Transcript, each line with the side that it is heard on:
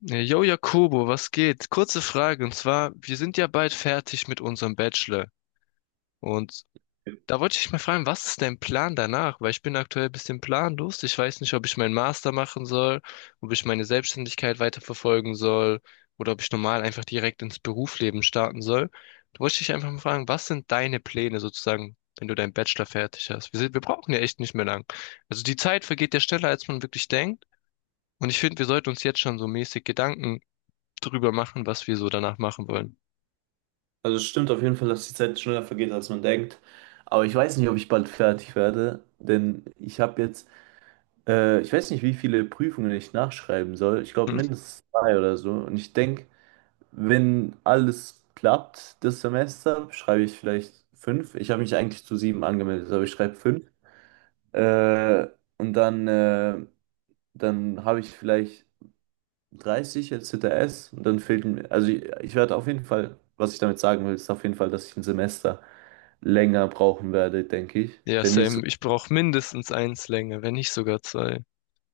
left: Jo, Jakobo, was geht? Kurze Frage, und zwar, wir sind ja bald fertig mit unserem Bachelor. Und da wollte ich dich mal fragen, was ist dein Plan danach? Weil ich bin aktuell ein bisschen planlos. Ich weiß nicht, ob ich meinen Master machen soll, ob ich meine Selbstständigkeit weiterverfolgen soll oder ob ich normal einfach direkt ins Berufsleben starten soll. Da wollte ich dich einfach mal fragen, was sind deine Pläne sozusagen, wenn du deinen Bachelor fertig hast? Wir brauchen ja echt nicht mehr lang. Also die Zeit vergeht ja schneller, als man wirklich denkt. Und ich finde, wir sollten uns jetzt schon so mäßig Gedanken drüber machen, was wir so danach machen wollen.
right: Also es stimmt auf jeden Fall, dass die Zeit schneller vergeht, als man denkt. Aber ich weiß nicht, ob ich bald fertig werde, denn ich habe jetzt, ich weiß nicht, wie viele Prüfungen ich nachschreiben soll. Ich glaube
left: Hm.
right: mindestens zwei oder so. Und ich denke, wenn alles klappt, das Semester, schreibe ich vielleicht fünf. Ich habe mich eigentlich zu sieben angemeldet, aber ich schreibe fünf. Äh, und dann habe ich vielleicht 30 jetzt HTS, und dann fehlt mir, also ich werde auf jeden Fall, was ich damit sagen will, ist auf jeden Fall, dass ich ein Semester länger brauchen werde, denke ich.
left: Ja,
right: Wenn nicht so,
left: Sam, ich brauche mindestens eins länger, wenn nicht sogar zwei.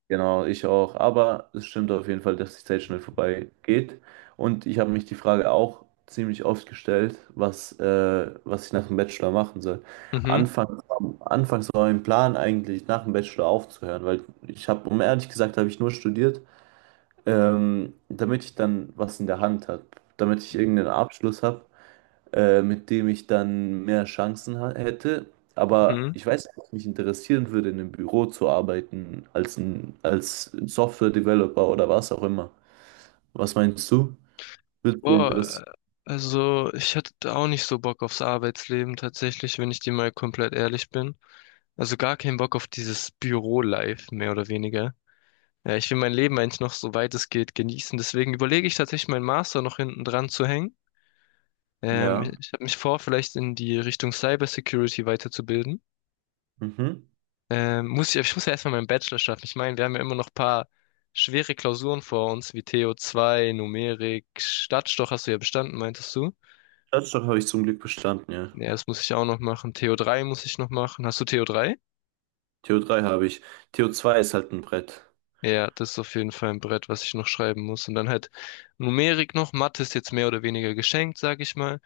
right: genau, ich auch. Aber es stimmt auf jeden Fall, dass die Zeit schnell vorbei geht. Und ich habe mich die Frage auch ziemlich oft gestellt, was ich nach dem Bachelor machen soll.
left: Mhm,
right: Anfangs, anfangs war mein Plan eigentlich, nach dem Bachelor aufzuhören, weil ich habe, um ehrlich gesagt, habe ich nur studiert, damit ich dann was in der Hand habe, damit ich irgendeinen Abschluss habe, mit dem ich dann mehr Chancen hätte. Aber
left: mhm.
right: ich weiß nicht, ob es mich interessieren würde, in einem Büro zu arbeiten, als als Software-Developer oder was auch immer. Was meinst du? Würde dich
left: Boah,
right: interessieren?
left: also ich hatte da auch nicht so Bock aufs Arbeitsleben tatsächlich, wenn ich dir mal komplett ehrlich bin. Also gar keinen Bock auf dieses Büro-Life, mehr oder weniger. Ja, ich will mein Leben eigentlich noch so weit es geht genießen. Deswegen überlege ich tatsächlich, meinen Master noch hinten dran zu hängen.
right: Ja.
left: Ich habe mich vor, vielleicht in die Richtung Cybersecurity weiterzubilden.
right: Mhm.
left: Ich muss ja erstmal meinen Bachelor schaffen. Ich meine, wir haben ja immer noch ein paar schwere Klausuren vor uns, wie to zwei Numerik, Stadtstoch hast du ja bestanden, meintest du?
right: Staatsstock habe ich zum Glück bestanden, ja.
left: Ja, das muss ich auch noch machen. To drei muss ich noch machen. Hast du to drei?
right: TO3 habe ich. TO zwei ist halt ein Brett.
left: Ja, das ist auf jeden Fall ein Brett, was ich noch schreiben muss. Und dann halt Numerik noch. Mathe ist jetzt mehr oder weniger geschenkt, sag ich mal.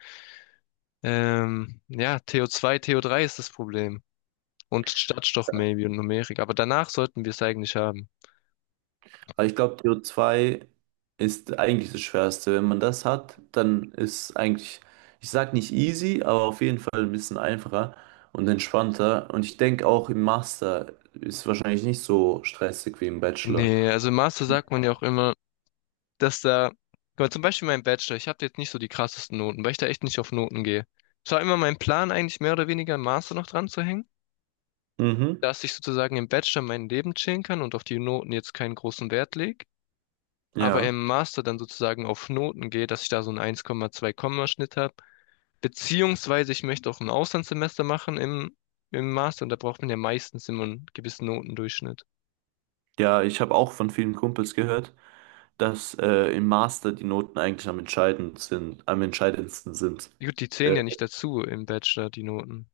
left: Ja, TO2, to drei ist das Problem. Und Stadtstoch maybe und Numerik. Aber danach sollten wir es eigentlich haben.
right: Aber ich glaube, CO zwei ist eigentlich das Schwerste. Wenn man das hat, dann ist eigentlich, ich sag nicht easy, aber auf jeden Fall ein bisschen einfacher und entspannter. Und ich denke auch, im Master ist wahrscheinlich nicht so stressig wie im Bachelor.
left: Nee, also im Master sagt man ja auch immer, dass da, guck mal, zum Beispiel mein Bachelor, ich habe jetzt nicht so die krassesten Noten, weil ich da echt nicht auf Noten gehe. Es war immer mein Plan, eigentlich mehr oder weniger einen Master noch dran zu hängen,
right: Mhm.
left: dass ich sozusagen im Bachelor mein Leben chillen kann und auf die Noten jetzt keinen großen Wert lege, aber
right: Ja.
left: im Master dann sozusagen auf Noten gehe, dass ich da so einen eins Komma zwei Komma Schnitt habe. Beziehungsweise ich möchte auch ein Auslandssemester machen im Master und da braucht man ja meistens immer einen gewissen Notendurchschnitt.
right: Ja, ich habe auch von vielen Kumpels gehört, dass, im Master die Noten eigentlich am entscheidend sind, am entscheidendsten sind.
left: Gut, die
right: Äh,
left: zählen ja nicht dazu im Bachelor, die Noten.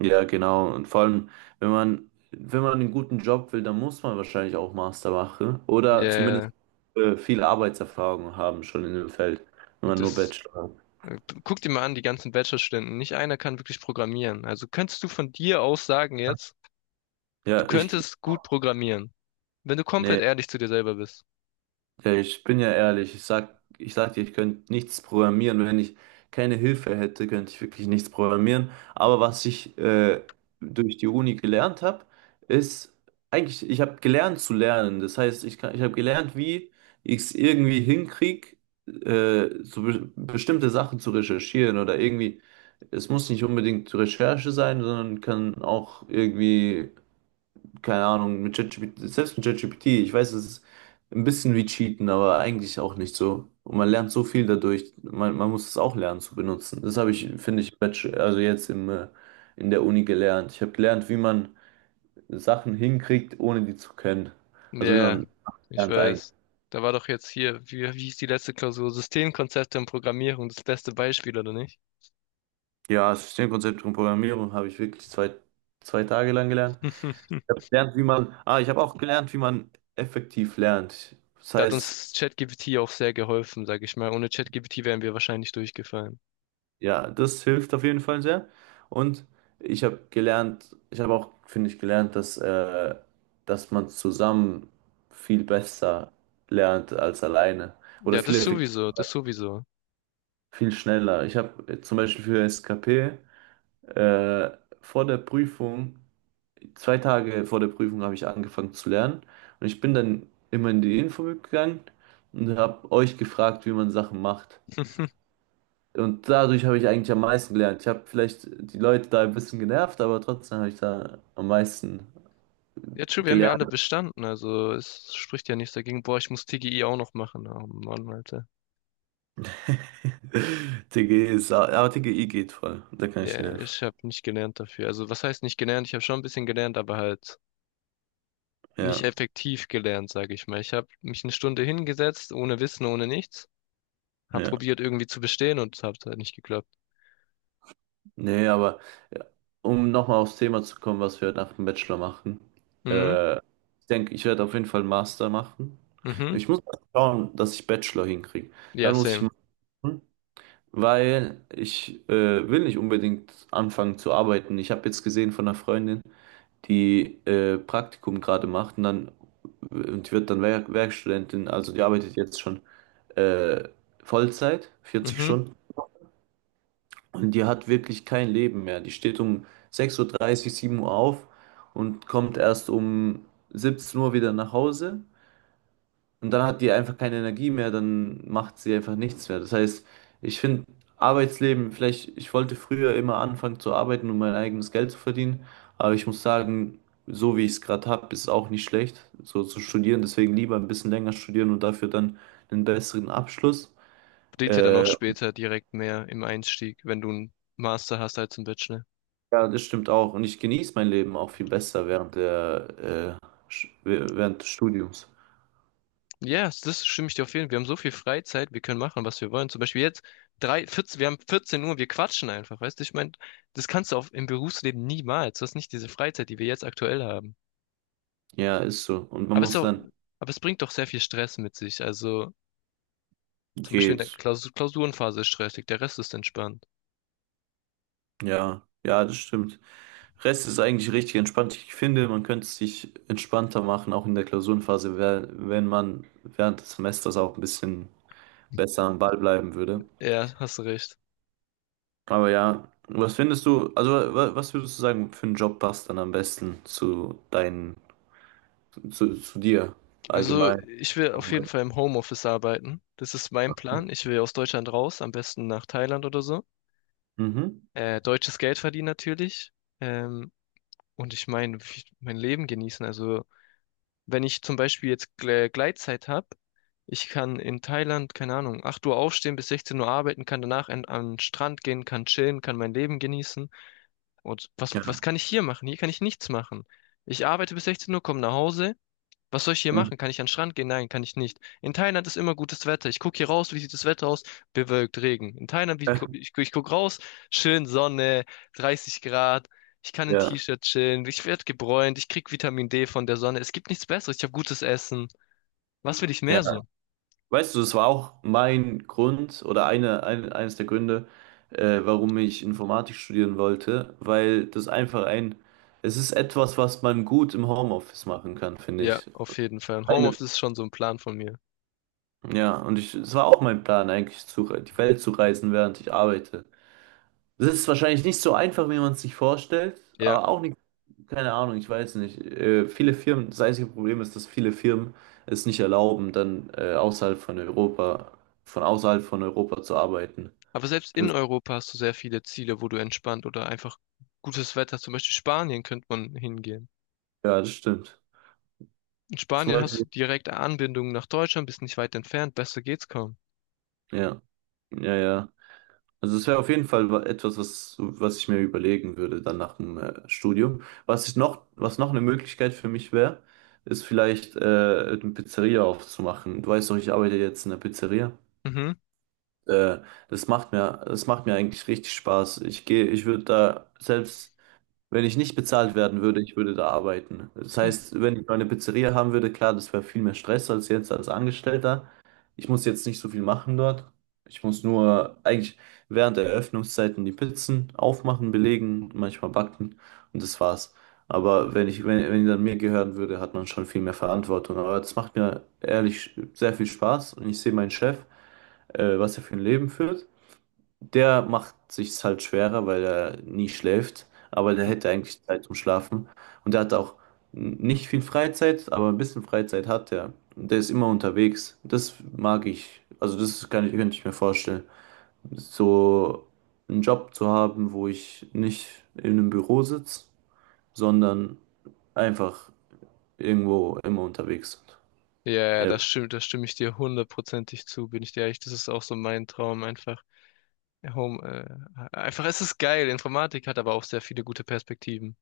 right: Ja, genau. Und vor allem, wenn man einen guten Job will, dann muss man wahrscheinlich auch Master machen
left: Ja,
right: oder zumindest,
left: yeah,
right: viel Arbeitserfahrung haben schon in dem Feld, wenn man nur
left: das.
right: Bachelor hat.
left: Äh, Guck dir mal an, die ganzen Bachelorstudenten. Nicht einer kann wirklich programmieren. Also könntest du von dir aus sagen jetzt, du
right: Ja, ich,
left: könntest gut programmieren, wenn du komplett
right: Nee.
left: ehrlich zu dir selber bist.
right: Ja, ich bin ja ehrlich, ich sag dir, ich könnte nichts programmieren. Wenn ich keine Hilfe hätte, könnte ich wirklich nichts programmieren. Aber was ich, durch die Uni gelernt habe, ist eigentlich, ich habe gelernt zu lernen. Das heißt, ich kann, ich habe gelernt, wie ich es irgendwie hinkriege, so be bestimmte Sachen zu recherchieren oder irgendwie. Es muss nicht unbedingt Recherche sein, sondern kann auch irgendwie, keine Ahnung, mit ChatGPT, selbst mit ChatGPT, ich weiß, es ist ein bisschen wie Cheaten, aber eigentlich auch nicht so. Und man lernt so viel dadurch, man muss es auch lernen zu benutzen. Das habe ich, finde ich, im Bachelor, also jetzt in der Uni gelernt. Ich habe gelernt, wie man Sachen hinkriegt, ohne die zu können.
left: Ja,
right: Also wie
left: yeah,
right: man
left: ich
right: lernt eigentlich.
left: weiß. Da war doch jetzt hier, wie hieß die letzte Klausur? Systemkonzepte und Programmierung, das beste Beispiel, oder nicht?
right: Ja, das Systemkonzept und Programmierung habe ich wirklich zwei Tage lang gelernt. Ich habe gelernt, wie man, ich habe auch gelernt, wie man effektiv lernt. Das
left: Da hat
right: heißt,
left: uns ChatGPT auch sehr geholfen, sag ich mal. Ohne ChatGPT wären wir wahrscheinlich durchgefallen.
right: ja, das hilft auf jeden Fall sehr. Und ich habe gelernt, ich habe auch, finde ich, gelernt, dass man zusammen viel besser lernt als alleine oder
left: Ja,
right: viel
left: das
right: effektiver,
left: sowieso, das sowieso.
right: viel schneller. Ich habe zum Beispiel für SKP, äh, vor der Prüfung, zwei Tage vor der Prüfung, habe ich angefangen zu lernen, und ich bin dann immer in die Info gegangen und habe euch gefragt, wie man Sachen macht. Und dadurch habe ich eigentlich am meisten gelernt. Ich habe vielleicht die Leute da ein bisschen genervt, aber trotzdem habe ich da am meisten
left: Ja, true, wir haben ja alle
right: gelernt.
left: bestanden, also es spricht ja nichts dagegen. Boah, ich muss TGI auch noch machen. Oh Mann, Alter.
right: TG ist, aber TGI geht voll. Da kann ich dir
left: Ja,
right: helfen.
left: ich habe nicht gelernt dafür. Also was heißt nicht gelernt? Ich habe schon ein bisschen gelernt, aber halt nicht
right: Ja,
left: effektiv gelernt, sage ich mal. Ich habe mich eine Stunde hingesetzt, ohne Wissen, ohne nichts. Hab
right: ja.
left: probiert irgendwie zu bestehen und es hat halt nicht geklappt.
right: Nee, aber ja, um nochmal aufs Thema zu kommen, was wir nach dem Bachelor machen.
left: Mhm,
right: Ich denke, ich werde auf jeden Fall einen Master machen.
left: mhm.
right: Ich muss mal schauen, dass ich Bachelor hinkriege.
left: Ja,
right: Dann muss ich
left: same.
right: machen, weil ich, will nicht unbedingt anfangen zu arbeiten. Ich habe jetzt gesehen von einer Freundin, die, Praktikum gerade macht, und die wird dann Werkstudentin, also die arbeitet jetzt schon, äh, Vollzeit, 40
left: Mhm.
right: Stunden, und die hat wirklich kein Leben mehr. Die steht um 6:30 Uhr, 7 Uhr auf und kommt erst um 17 Uhr wieder nach Hause, und dann hat die einfach keine Energie mehr, dann macht sie einfach nichts mehr. Das heißt, ich finde Arbeitsleben, vielleicht, ich wollte früher immer anfangen zu arbeiten, um mein eigenes Geld zu verdienen, aber ich muss sagen, so wie ich es gerade habe, ist es auch nicht schlecht, so zu studieren. Deswegen lieber ein bisschen länger studieren und dafür dann einen besseren Abschluss.
left: Bringt ja dann auch
right: Äh,
left: später direkt mehr im Einstieg, wenn du einen Master hast als einen Bachelor.
right: ja, das stimmt auch. Und ich genieße mein Leben auch viel besser während der, äh, während des Studiums.
left: Ja, yes, das stimme ich dir auf jeden Fall. Wir haben so viel Freizeit, wir können machen, was wir wollen. Zum Beispiel jetzt drei, 14, wir haben 14 Uhr, wir quatschen einfach, weißt du? Ich meine, das kannst du im Berufsleben niemals. Du hast nicht diese Freizeit, die wir jetzt aktuell haben.
right: Ja, ist so. Und man
left: Aber es, ist
right: muss
left: auch,
right: dann,
left: aber es bringt doch sehr viel Stress mit sich. Also zum Beispiel in der
right: geht.
left: Klausurenphase ist stressig, der Rest ist entspannt.
right: Ja, ja, das stimmt. Rest ist eigentlich richtig entspannt. Ich finde, man könnte es sich entspannter machen, auch in der Klausurenphase, wenn man während des Semesters auch ein bisschen besser am Ball bleiben würde.
left: Ja, hast du recht.
right: Aber ja, was findest du, also was würdest du sagen, für einen Job passt dann am besten zu dir
left: Also
right: allgemein?
left: ich will auf jeden Fall im Homeoffice arbeiten. Das ist mein Plan. Ich will aus Deutschland raus, am besten nach Thailand oder so.
right: Mhm.
left: Deutsches Geld verdienen natürlich. Ähm, Und ich meine, mein Leben genießen. Also, wenn ich zum Beispiel jetzt Gleitzeit habe, ich kann in Thailand, keine Ahnung, 8 Uhr aufstehen, bis 16 Uhr arbeiten, kann danach an den Strand gehen, kann chillen, kann mein Leben genießen. Und was
right: Ja.
left: kann ich hier machen? Hier kann ich nichts machen. Ich arbeite bis 16 Uhr, komme nach Hause, was soll ich hier
right: Mhm.
left: machen? Kann ich an den Strand gehen? Nein, kann ich nicht. In Thailand ist immer gutes Wetter. Ich gucke hier raus, wie sieht das Wetter aus? Bewölkt, Regen. In Thailand, wie, gu- ich gucke raus, schön Sonne, 30 Grad. Ich kann in
right: Ja.
left: T-Shirt chillen. Ich werde gebräunt. Ich krieg Vitamin D von der Sonne. Es gibt nichts Besseres. Ich habe gutes Essen. Was will ich
right: Ja.
left: mehr so?
right: Weißt du, es war auch mein Grund oder eines der Gründe, warum ich Informatik studieren wollte, weil das einfach es ist etwas, was man gut im Homeoffice machen kann, finde
left: Ja,
right: ich.
left: auf jeden Fall. Und
right: Eine,
left: Homeoffice ist schon so ein Plan von mir.
right: ja, und ich, es war auch mein Plan, eigentlich die Welt zu reisen, während ich arbeite. Das ist wahrscheinlich nicht so einfach, wie man es sich vorstellt,
left: Ja.
right: aber auch nicht, keine Ahnung, ich weiß nicht. Viele Firmen, das einzige Problem ist, dass viele Firmen es nicht erlauben, dann, von außerhalb von Europa zu arbeiten.
left: Aber selbst in
right: Das,
left: Europa hast du sehr viele Ziele, wo du entspannt oder einfach gutes Wetter, zum Beispiel Spanien, könnte man hingehen.
right: ja, das stimmt.
left: In
right: Zum
left: Spanien hast du
right: Beispiel,
left: direkte Anbindung nach Deutschland, bist nicht weit entfernt, besser geht's kaum.
right: ja, ja, ja. Also es wäre auf jeden Fall, etwas, was ich mir überlegen würde dann nach dem, Studium. Was ich noch, was noch eine Möglichkeit für mich wäre, ist vielleicht, eine Pizzeria aufzumachen. Du weißt doch, ich arbeite jetzt in der Pizzeria.
left: Mhm.
right: Äh, das macht mir eigentlich richtig Spaß. Ich gehe, ich würde da selbst. Wenn ich nicht bezahlt werden würde, ich würde da arbeiten. Das
left: Hm.
right: heißt, wenn ich meine Pizzeria haben würde, klar, das wäre viel mehr Stress als jetzt als Angestellter. Ich muss jetzt nicht so viel machen dort. Ich muss nur eigentlich während der Eröffnungszeiten die Pizzen aufmachen, belegen, manchmal backen, und das war's. Aber wenn ich, wenn, wenn die dann mir gehören würde, hat man schon viel mehr Verantwortung. Aber das macht mir ehrlich sehr viel Spaß, und ich sehe meinen Chef, was er für ein Leben führt. Der macht sich's halt schwerer, weil er nie schläft, aber der hätte eigentlich Zeit zum Schlafen. Und der hat auch nicht viel Freizeit, aber ein bisschen Freizeit hat er. Und der ist immer unterwegs. Das mag ich. Also das kann ich, könnte ich mir vorstellen, so einen Job zu haben, wo ich nicht in einem Büro sitze, sondern einfach irgendwo immer unterwegs bin.
left: Ja, ja, das
right: Ja,
left: stimmt, das stimme ich dir hundertprozentig zu, bin ich dir ehrlich. Das ist auch so mein Traum, einfach einfach, es ist geil. Informatik hat aber auch sehr viele gute Perspektiven.